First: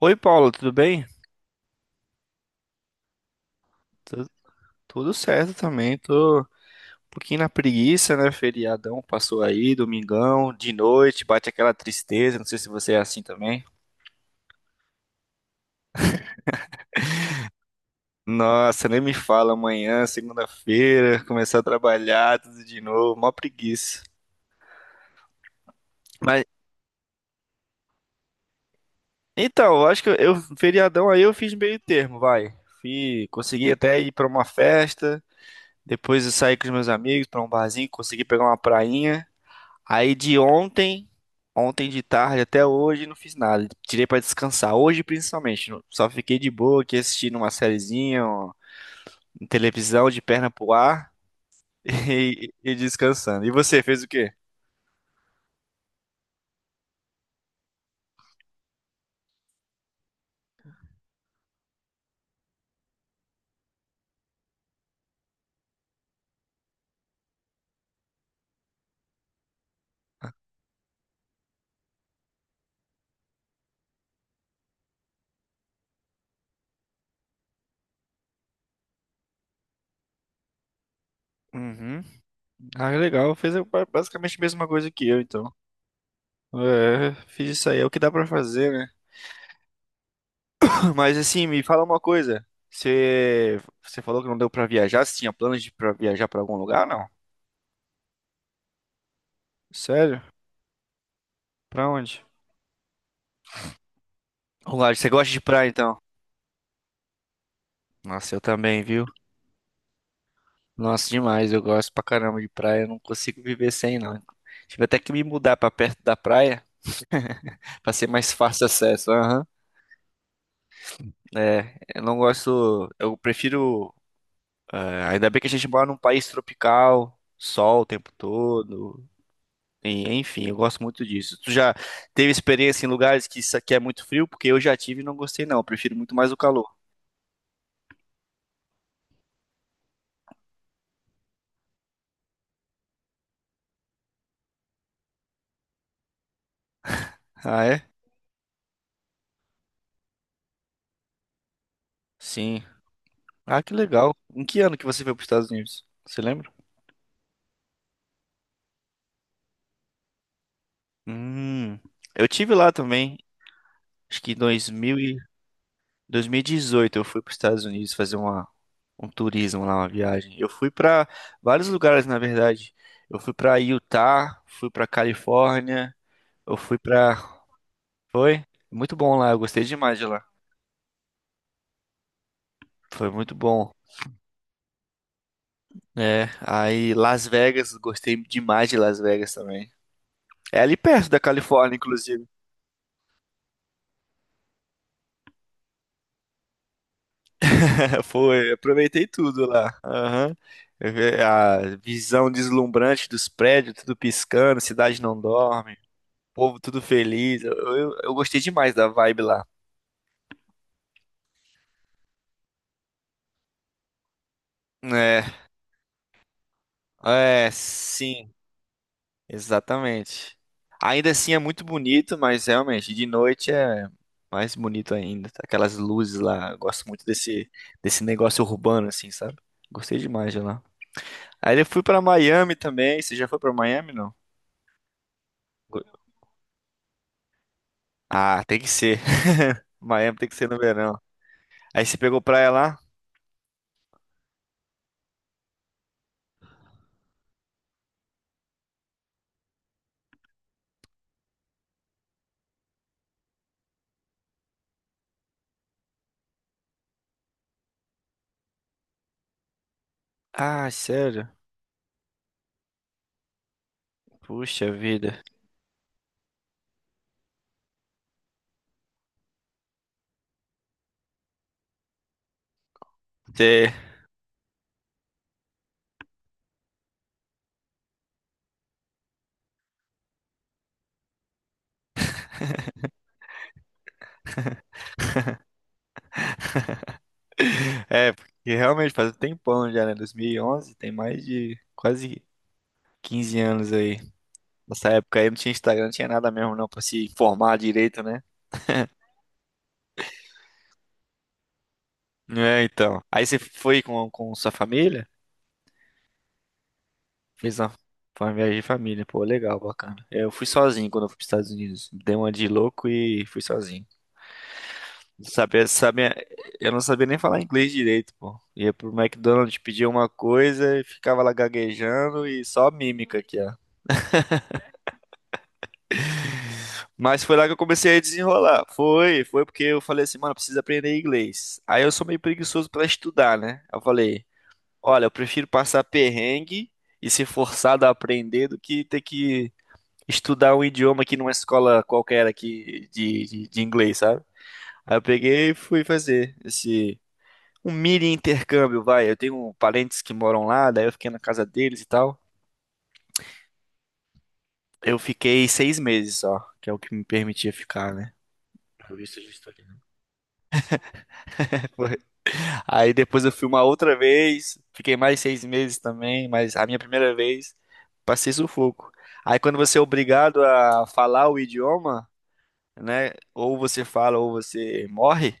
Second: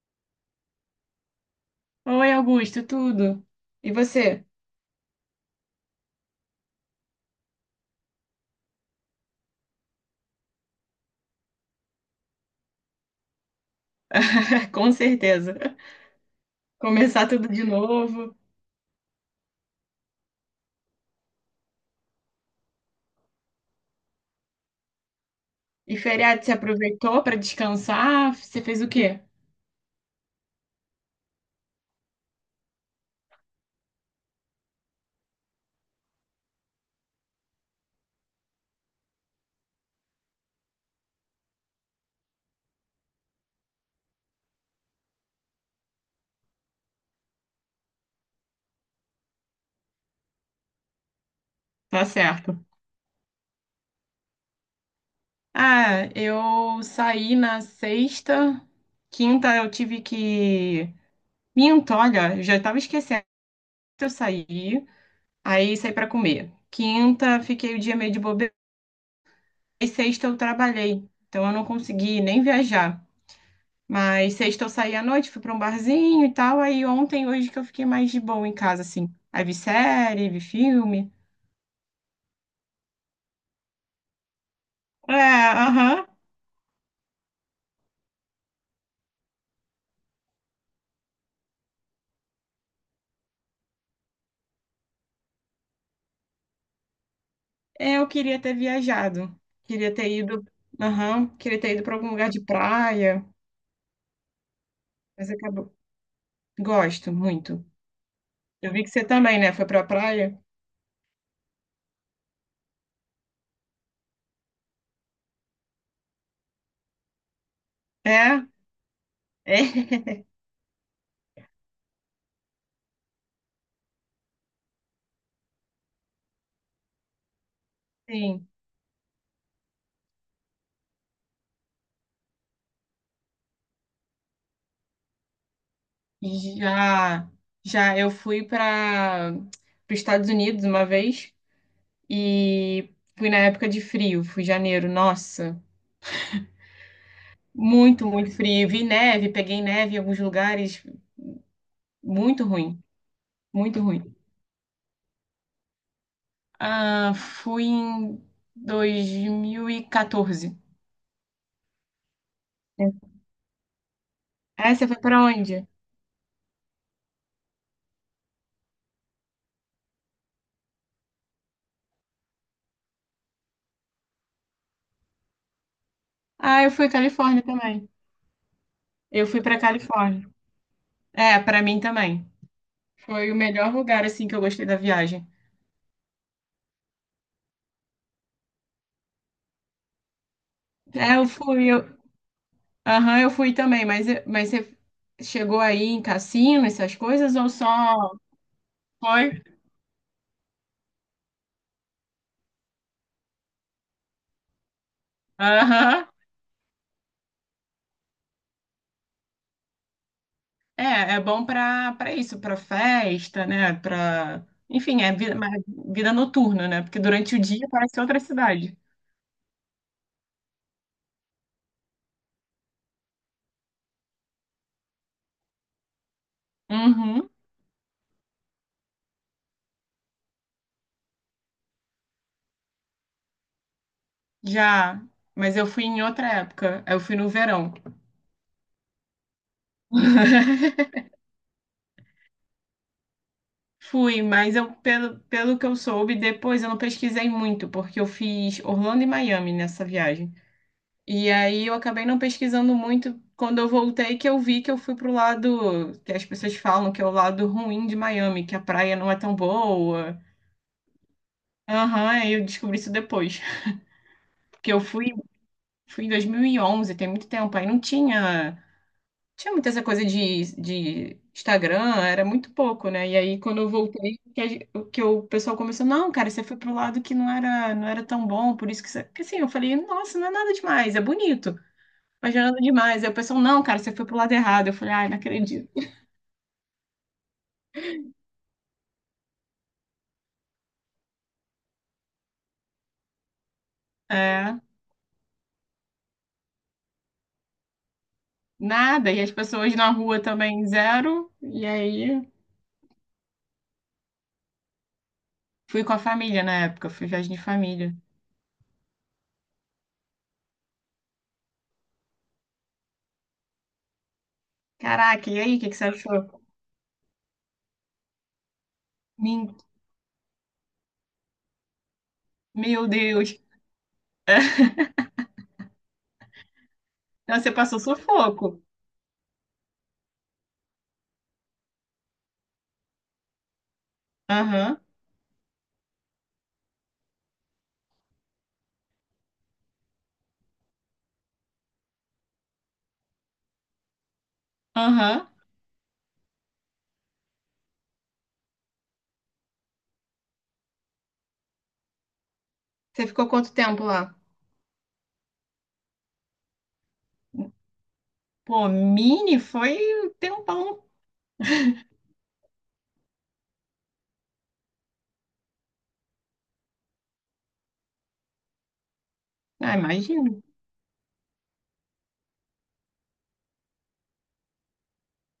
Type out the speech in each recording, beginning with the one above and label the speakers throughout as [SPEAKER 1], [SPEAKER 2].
[SPEAKER 1] Oi, Paulo, tudo bem?
[SPEAKER 2] Oi, Augusto, tudo? E
[SPEAKER 1] Tu-
[SPEAKER 2] você?
[SPEAKER 1] tudo certo também. Tô um pouquinho na preguiça, né? Feriadão passou aí, domingão, de noite, bate aquela tristeza. Não sei se você é assim também.
[SPEAKER 2] Com certeza. Começar tudo de novo.
[SPEAKER 1] Nossa, nem me fala, amanhã, segunda-feira, começar a trabalhar tudo de novo, mó preguiça.
[SPEAKER 2] E
[SPEAKER 1] Mas
[SPEAKER 2] feriado, você aproveitou para descansar? Você fez o quê?
[SPEAKER 1] então, eu acho que eu feriadão aí eu fiz meio termo, vai. Fui, consegui até ir pra uma festa, depois eu saí com os meus amigos pra um barzinho, consegui pegar uma prainha. Aí de ontem, ontem de tarde até hoje, não fiz nada. Tirei pra descansar. Hoje, principalmente, só fiquei de boa aqui assistindo uma sériezinha, ó, em televisão, de perna pro ar
[SPEAKER 2] Tá
[SPEAKER 1] e,
[SPEAKER 2] certo.
[SPEAKER 1] e descansando. E você, fez o quê?
[SPEAKER 2] Ah, eu saí na sexta. Quinta eu tive que. Minto, olha, eu já tava esquecendo. que Eu saí, aí saí para comer. Quinta, fiquei o dia meio de bobeira. E sexta eu trabalhei. Então eu não consegui nem viajar. Mas sexta eu saí à noite, fui pra um barzinho e tal. Aí ontem, hoje que eu fiquei mais de boa em casa, assim. Aí vi série, vi filme.
[SPEAKER 1] Uhum. Ah, legal. Fez basicamente a mesma coisa que
[SPEAKER 2] É,
[SPEAKER 1] eu, então.
[SPEAKER 2] aham.
[SPEAKER 1] É, fiz isso aí, é o que dá pra fazer, né? Mas assim, me fala uma coisa. Você falou que não deu pra viajar. Você tinha planos de pra viajar pra algum lugar, não?
[SPEAKER 2] É, eu queria ter viajado. Queria ter
[SPEAKER 1] Sério?
[SPEAKER 2] ido. Aham. Queria ter ido
[SPEAKER 1] Pra
[SPEAKER 2] pra algum
[SPEAKER 1] onde?
[SPEAKER 2] lugar de praia.
[SPEAKER 1] Lugar, você
[SPEAKER 2] Mas
[SPEAKER 1] gosta de praia,
[SPEAKER 2] acabou.
[SPEAKER 1] então?
[SPEAKER 2] Gosto muito.
[SPEAKER 1] Nossa, eu
[SPEAKER 2] Eu
[SPEAKER 1] também,
[SPEAKER 2] vi que
[SPEAKER 1] viu?
[SPEAKER 2] você também, né? Foi pra praia.
[SPEAKER 1] Nossa, demais. Eu gosto pra caramba de praia. Eu não consigo viver sem, não. Tive até que me mudar pra perto da praia pra ser mais
[SPEAKER 2] É?
[SPEAKER 1] fácil acesso. Aham.
[SPEAKER 2] É.
[SPEAKER 1] É, eu não gosto. Eu prefiro. Ainda bem que a gente mora num país tropical, sol o tempo
[SPEAKER 2] Sim.
[SPEAKER 1] todo. E enfim, eu gosto muito disso. Tu já teve experiência em lugares que isso aqui é muito frio? Porque eu já tive e não gostei, não. Eu prefiro muito mais o calor.
[SPEAKER 2] Já, já eu fui para os Estados Unidos uma vez e fui na época de frio, fui em janeiro. Nossa,
[SPEAKER 1] Ah, é?
[SPEAKER 2] muito, muito frio. Vi neve, peguei neve em alguns lugares. Muito
[SPEAKER 1] Sim.
[SPEAKER 2] ruim,
[SPEAKER 1] Ah, que
[SPEAKER 2] muito ruim.
[SPEAKER 1] legal. Em que ano que você foi para os Estados Unidos? Você lembra?
[SPEAKER 2] Ah, fui em 2014.
[SPEAKER 1] Hum, eu tive lá também, acho que em dois
[SPEAKER 2] É, você
[SPEAKER 1] mil
[SPEAKER 2] foi
[SPEAKER 1] e
[SPEAKER 2] pra onde?
[SPEAKER 1] dois mil e dezoito, eu fui para os Estados Unidos fazer um turismo lá, uma viagem. Eu fui para vários lugares, na verdade. Eu fui para Utah, fui para Califórnia, eu
[SPEAKER 2] Ah, eu
[SPEAKER 1] fui
[SPEAKER 2] fui
[SPEAKER 1] para...
[SPEAKER 2] Califórnia também.
[SPEAKER 1] Foi? Muito bom
[SPEAKER 2] Eu
[SPEAKER 1] lá, eu
[SPEAKER 2] fui pra
[SPEAKER 1] gostei demais de lá.
[SPEAKER 2] Califórnia. É, pra mim também.
[SPEAKER 1] Foi
[SPEAKER 2] Foi
[SPEAKER 1] muito
[SPEAKER 2] o
[SPEAKER 1] bom.
[SPEAKER 2] melhor lugar assim que eu gostei da viagem.
[SPEAKER 1] É, aí Las Vegas, gostei demais de Las Vegas também. É ali perto
[SPEAKER 2] É,
[SPEAKER 1] da
[SPEAKER 2] eu fui,
[SPEAKER 1] Califórnia,
[SPEAKER 2] eu,
[SPEAKER 1] inclusive.
[SPEAKER 2] aham, eu fui também, mas eu- mas você chegou aí em cassino, essas coisas ou só
[SPEAKER 1] Foi, aproveitei
[SPEAKER 2] foi?
[SPEAKER 1] tudo lá. Aham. Eu vi a visão deslumbrante dos prédios, tudo piscando, cidade não dorme,
[SPEAKER 2] Aham.
[SPEAKER 1] povo tudo feliz. Eu gostei demais da vibe lá.
[SPEAKER 2] É, é bom para isso, para festa, né? Para, enfim, é vida, mais vida noturna, né? Porque durante o
[SPEAKER 1] É, é,
[SPEAKER 2] dia parece outra
[SPEAKER 1] sim,
[SPEAKER 2] cidade.
[SPEAKER 1] exatamente. Ainda assim é muito bonito, mas realmente de noite é mais bonito ainda. Aquelas luzes lá, eu gosto muito
[SPEAKER 2] Uhum,
[SPEAKER 1] desse negócio urbano, assim, sabe? Gostei demais de lá. Aí eu fui pra Miami também. Você já foi pra Miami, não?
[SPEAKER 2] já, mas eu
[SPEAKER 1] Go-
[SPEAKER 2] fui em outra época. Eu fui no verão.
[SPEAKER 1] Ah, tem que ser. Miami tem que ser no verão. Aí você pegou praia lá?
[SPEAKER 2] Fui, mas eu pelo que eu soube, depois eu não pesquisei muito, porque eu fiz Orlando e Miami nessa viagem. E aí eu acabei não pesquisando muito quando eu voltei, que eu vi que eu fui pro lado que as pessoas falam que é o lado ruim de Miami, que a praia não é tão boa.
[SPEAKER 1] Ah, sério?
[SPEAKER 2] Aham, aí eu descobri isso depois.
[SPEAKER 1] Puxa
[SPEAKER 2] Porque
[SPEAKER 1] vida.
[SPEAKER 2] fui em 2011, tem muito tempo. Aí não tinha, Tinha muita essa coisa de Instagram, era muito pouco, né? E aí quando eu
[SPEAKER 1] Você-
[SPEAKER 2] voltei, que, a gen- que o pessoal começou, não, cara, você foi pro lado que não era tão bom, por isso que você... Porque assim, eu falei, nossa, não é nada demais, é bonito, mas não é nada demais. Aí o pessoal, não, cara, você foi pro lado errado. Eu falei, ai, não acredito.
[SPEAKER 1] É, porque realmente faz um tempão já, né? 2011, tem mais de quase 15 anos aí.
[SPEAKER 2] É,
[SPEAKER 1] Nessa época aí não tinha Instagram, não tinha nada mesmo não pra se informar direito, né?
[SPEAKER 2] nada. E as pessoas na rua também, zero. E aí
[SPEAKER 1] É, então. Aí você foi com sua família?
[SPEAKER 2] fui com a família na época, fui viagem de
[SPEAKER 1] Fez uma,
[SPEAKER 2] família.
[SPEAKER 1] foi uma viagem de família. Pô, legal, bacana. Eu fui sozinho quando eu fui pros Estados Unidos. Dei uma de louco e fui sozinho.
[SPEAKER 2] Caraca, e aí, o
[SPEAKER 1] Sabia,
[SPEAKER 2] que que você
[SPEAKER 1] sabia,
[SPEAKER 2] achou?
[SPEAKER 1] eu não sabia nem falar inglês direito, pô. Ia pro
[SPEAKER 2] Min-
[SPEAKER 1] McDonald's, pedia uma coisa e ficava lá gaguejando e só
[SPEAKER 2] Meu
[SPEAKER 1] mímica aqui,
[SPEAKER 2] Deus.
[SPEAKER 1] ó. Mas foi
[SPEAKER 2] Então
[SPEAKER 1] lá que
[SPEAKER 2] você
[SPEAKER 1] eu
[SPEAKER 2] passou
[SPEAKER 1] comecei a
[SPEAKER 2] sufoco.
[SPEAKER 1] desenrolar. Foi, foi porque eu falei assim, mano, preciso aprender inglês. Aí eu sou meio preguiçoso pra estudar, né? Eu falei,
[SPEAKER 2] Aham,
[SPEAKER 1] olha, eu prefiro passar perrengue e ser forçado a aprender do que ter que estudar um idioma aqui numa escola qualquer aqui de inglês, sabe? Aí eu
[SPEAKER 2] aham.
[SPEAKER 1] peguei e fui fazer esse. Um mini intercâmbio, vai. Eu tenho parentes que moram lá, daí eu fiquei na casa deles e tal.
[SPEAKER 2] Você ficou quanto tempo lá?
[SPEAKER 1] Eu fiquei 6 meses só, que é o que me permitia ficar, né?
[SPEAKER 2] Pô,
[SPEAKER 1] O visto de
[SPEAKER 2] mini
[SPEAKER 1] estudante.
[SPEAKER 2] foi um tempão.
[SPEAKER 1] Foi. Aí depois eu fui uma outra vez, fiquei mais 6 meses também, mas a minha primeira vez passei sufoco. Aí quando
[SPEAKER 2] Ah,
[SPEAKER 1] você é obrigado
[SPEAKER 2] imagino.
[SPEAKER 1] a falar o idioma, né? Ou você fala ou você morre,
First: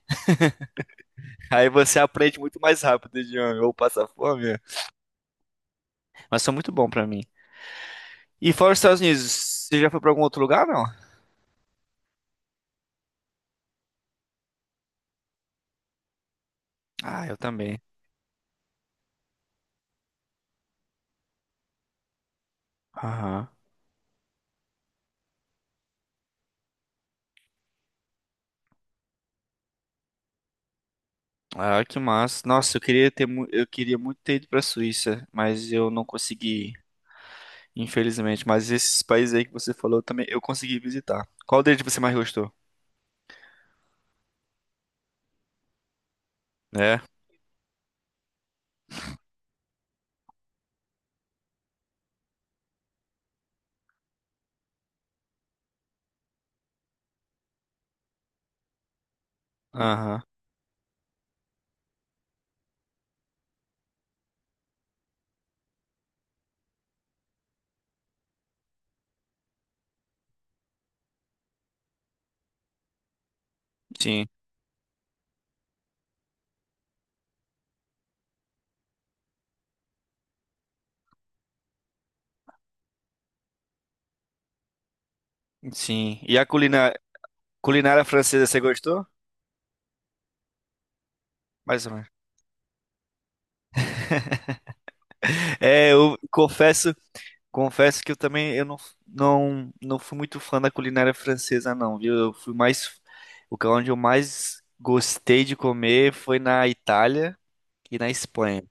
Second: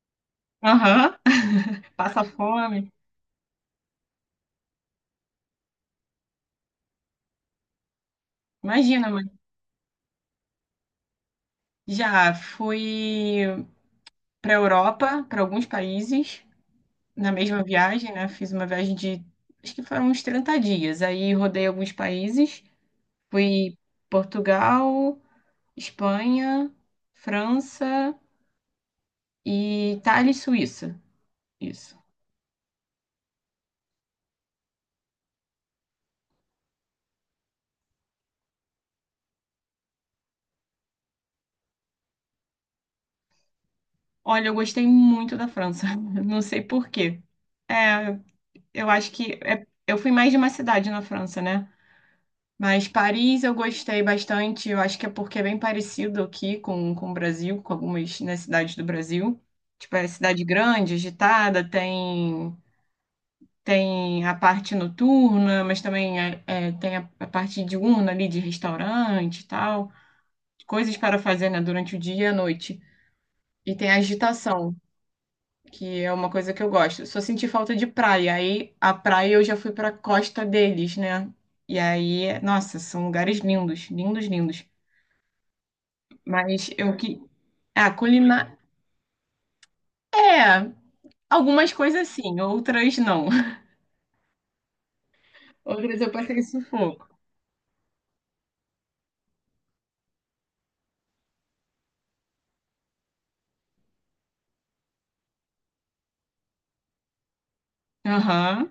[SPEAKER 2] Aham.
[SPEAKER 1] aí você
[SPEAKER 2] Passa
[SPEAKER 1] aprende muito mais
[SPEAKER 2] fome.
[SPEAKER 1] rápido o idioma, ou passa fome. Mas foi muito bom pra mim. E fora os Estados
[SPEAKER 2] Imagina,
[SPEAKER 1] Unidos,
[SPEAKER 2] mãe.
[SPEAKER 1] você já foi pra algum outro lugar, não?
[SPEAKER 2] Já fui pra Europa, pra alguns países,
[SPEAKER 1] Ah,
[SPEAKER 2] na
[SPEAKER 1] eu
[SPEAKER 2] mesma
[SPEAKER 1] também.
[SPEAKER 2] viagem, né? Fiz uma viagem de, Acho que foram uns 30 dias. Aí rodei alguns países.
[SPEAKER 1] Aham.
[SPEAKER 2] Fui Portugal, Espanha, França. E Itália e Suíça.
[SPEAKER 1] Ah, que
[SPEAKER 2] Isso.
[SPEAKER 1] massa. Nossa, eu queria eu queria muito ter ido pra Suíça, mas eu não consegui, ir, infelizmente. Mas esses países aí que você falou também, eu consegui visitar. Qual deles você mais gostou?
[SPEAKER 2] Olha, eu gostei muito da França. Não sei por
[SPEAKER 1] É?
[SPEAKER 2] quê. É, Eu acho que é- eu fui mais de uma cidade na França, né? Mas Paris eu gostei bastante. Eu acho que é porque é bem parecido aqui com o Brasil, com algumas, né, cidades do Brasil. Tipo, é
[SPEAKER 1] Aham.
[SPEAKER 2] cidade grande, tem a parte noturna, mas também é, tem a parte diurna ali de restaurante e tal. Coisas para fazer, né, durante o dia e a noite. E tem a
[SPEAKER 1] Sim.
[SPEAKER 2] agitação, que é uma coisa que eu gosto. Só senti falta de praia. Aí a praia eu já fui pra costa deles, né? E aí, nossa, são lugares lindos, lindos, lindos.
[SPEAKER 1] Sim. E a
[SPEAKER 2] Mas eu
[SPEAKER 1] culinária,
[SPEAKER 2] que. Ah,
[SPEAKER 1] culinária francesa,
[SPEAKER 2] culinária.
[SPEAKER 1] você gostou?
[SPEAKER 2] É, algumas
[SPEAKER 1] Mais ou
[SPEAKER 2] coisas
[SPEAKER 1] menos.
[SPEAKER 2] sim, outras não.
[SPEAKER 1] É,
[SPEAKER 2] Outras eu
[SPEAKER 1] eu
[SPEAKER 2] passei
[SPEAKER 1] confesso,
[SPEAKER 2] sufoco.
[SPEAKER 1] confesso que eu também eu não, não, não fui muito fã da culinária francesa, não, viu? Eu fui mais, o que é onde eu mais gostei de comer foi na Itália. Aqui na Espanha.
[SPEAKER 2] Aham.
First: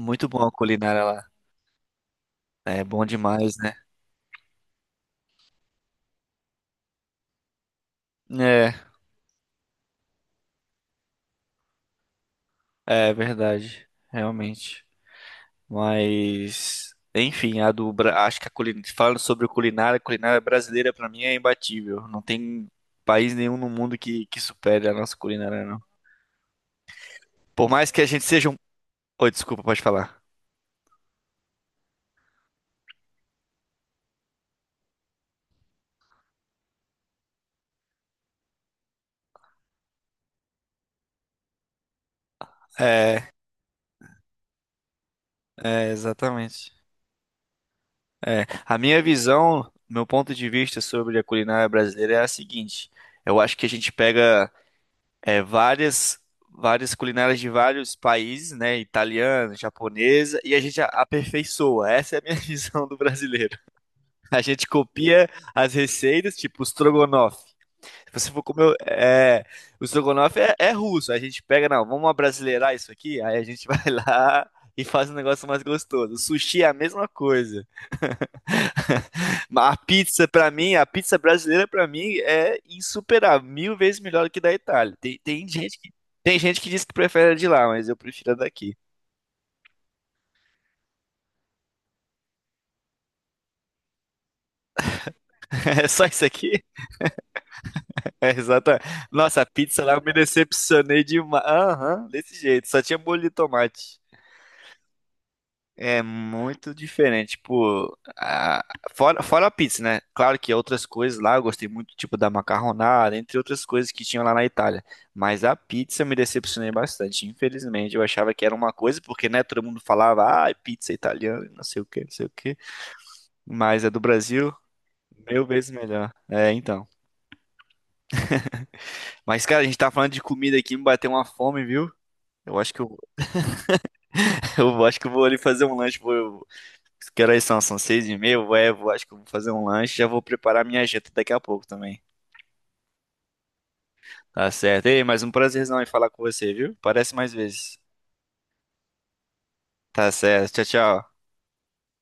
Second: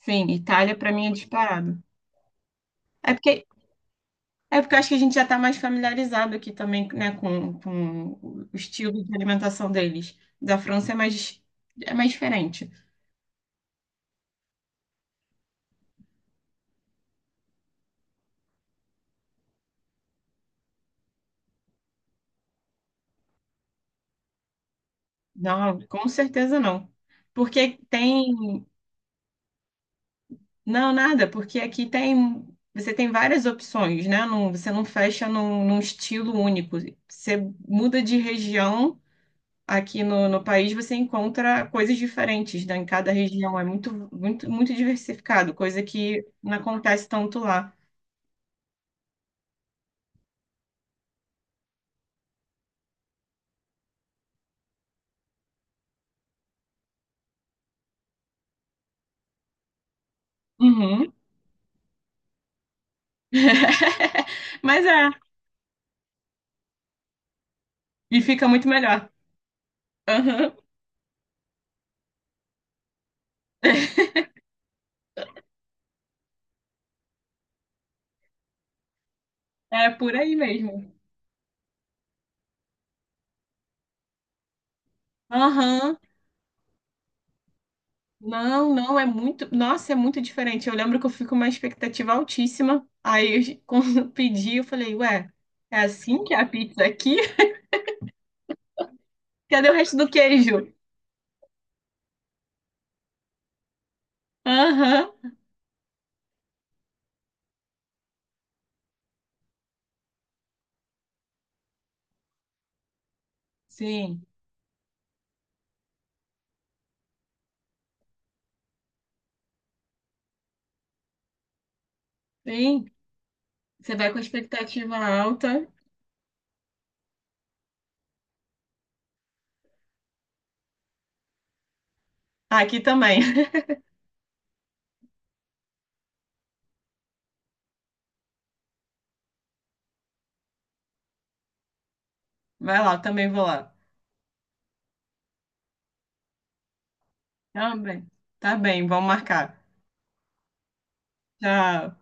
[SPEAKER 2] Sim,
[SPEAKER 1] bom a
[SPEAKER 2] Itália pra
[SPEAKER 1] culinária
[SPEAKER 2] mim é
[SPEAKER 1] lá.
[SPEAKER 2] disparado.
[SPEAKER 1] É bom
[SPEAKER 2] É porque.
[SPEAKER 1] demais, né?
[SPEAKER 2] É porque eu acho que a gente já tá mais familiarizado aqui também, né, com o
[SPEAKER 1] É,
[SPEAKER 2] estilo de alimentação deles. Da França é mais, É mais diferente.
[SPEAKER 1] é verdade, realmente. Mas, enfim, a acho que a culinária, falando sobre culinária, a culinária brasileira pra mim é imbatível. Não tem país nenhum no mundo que supere a nossa culinária,
[SPEAKER 2] Não,
[SPEAKER 1] não.
[SPEAKER 2] com certeza não.
[SPEAKER 1] Por
[SPEAKER 2] Porque
[SPEAKER 1] mais que a gente seja um...
[SPEAKER 2] tem.
[SPEAKER 1] Oi, desculpa, pode falar.
[SPEAKER 2] Não, nada, porque aqui tem. Você tem várias opções, né? Não, você não fecha num estilo único. Você muda de região aqui no país, você encontra coisas diferentes, né? Em cada
[SPEAKER 1] É,
[SPEAKER 2] região. É muito, muito, muito diversificado, coisa
[SPEAKER 1] é,
[SPEAKER 2] que não
[SPEAKER 1] exatamente.
[SPEAKER 2] acontece tanto lá.
[SPEAKER 1] É, a minha visão, meu ponto de vista sobre a culinária brasileira é a seguinte. Eu acho que a gente pega é, várias várias culinárias de vários países, né? Italiana, japonesa, e a gente
[SPEAKER 2] Uhum.
[SPEAKER 1] aperfeiçoa. Essa é a minha visão do brasileiro. A gente
[SPEAKER 2] Mas é,
[SPEAKER 1] copia as receitas, tipo o estrogonofe. Se
[SPEAKER 2] e
[SPEAKER 1] você for
[SPEAKER 2] fica
[SPEAKER 1] comer,
[SPEAKER 2] muito melhor.
[SPEAKER 1] o estrogonofe
[SPEAKER 2] Aham.
[SPEAKER 1] é, é russo. A gente pega, não, vamos abrasileirar isso aqui, aí a gente vai lá e faz um negócio mais gostoso. O sushi é a mesma coisa. A
[SPEAKER 2] É por
[SPEAKER 1] pizza,
[SPEAKER 2] aí
[SPEAKER 1] pra mim, a
[SPEAKER 2] mesmo.
[SPEAKER 1] pizza brasileira, pra mim, é insuperável, mil vezes melhor que da Itália. Tem gente
[SPEAKER 2] Aham.
[SPEAKER 1] tem gente que diz que prefere a de lá, mas eu prefiro a
[SPEAKER 2] Não,
[SPEAKER 1] daqui.
[SPEAKER 2] não, é muito. Nossa, é muito diferente. Eu lembro que eu fui com uma expectativa altíssima. Quando eu pedi, eu falei, ué, é
[SPEAKER 1] É só
[SPEAKER 2] assim
[SPEAKER 1] isso
[SPEAKER 2] que é a
[SPEAKER 1] aqui?
[SPEAKER 2] pizza aqui?
[SPEAKER 1] É exatamente. Nossa, a
[SPEAKER 2] Cadê o
[SPEAKER 1] pizza lá
[SPEAKER 2] resto
[SPEAKER 1] eu
[SPEAKER 2] do
[SPEAKER 1] me
[SPEAKER 2] queijo?
[SPEAKER 1] decepcionei demais. Aham, desse jeito, só tinha molho de tomate.
[SPEAKER 2] Aham.
[SPEAKER 1] É muito diferente, tipo, fora a pizza, né? Claro que outras coisas lá, eu gostei muito, tipo, da macarronada, entre outras coisas que tinham
[SPEAKER 2] Sim,
[SPEAKER 1] lá na Itália. Mas a pizza eu me decepcionei bastante, infelizmente. Eu achava que era uma coisa, porque, né, todo mundo falava, ah, pizza italiana, não sei o que, não sei o que.
[SPEAKER 2] sim.
[SPEAKER 1] Mas é
[SPEAKER 2] Você
[SPEAKER 1] do
[SPEAKER 2] vai com a
[SPEAKER 1] Brasil,
[SPEAKER 2] expectativa
[SPEAKER 1] mil
[SPEAKER 2] alta.
[SPEAKER 1] vezes melhor. É, então. Mas, cara, a gente tá falando de comida aqui, me bateu uma fome, viu? Eu acho que
[SPEAKER 2] Aqui
[SPEAKER 1] eu,
[SPEAKER 2] também.
[SPEAKER 1] eu acho que eu vou ali fazer um lanche, Que horas são? São 6h30? É, vou, acho que eu vou fazer um lanche e já vou preparar minha janta daqui a pouco também.
[SPEAKER 2] Vai lá, eu também vou lá.
[SPEAKER 1] Tá certo. Ei, mas um prazerzão em falar com você, viu? Parece mais vezes.
[SPEAKER 2] Também. Tá bem, vamos marcar.
[SPEAKER 1] Tá certo. Tchau, tchau.
[SPEAKER 2] Tchau.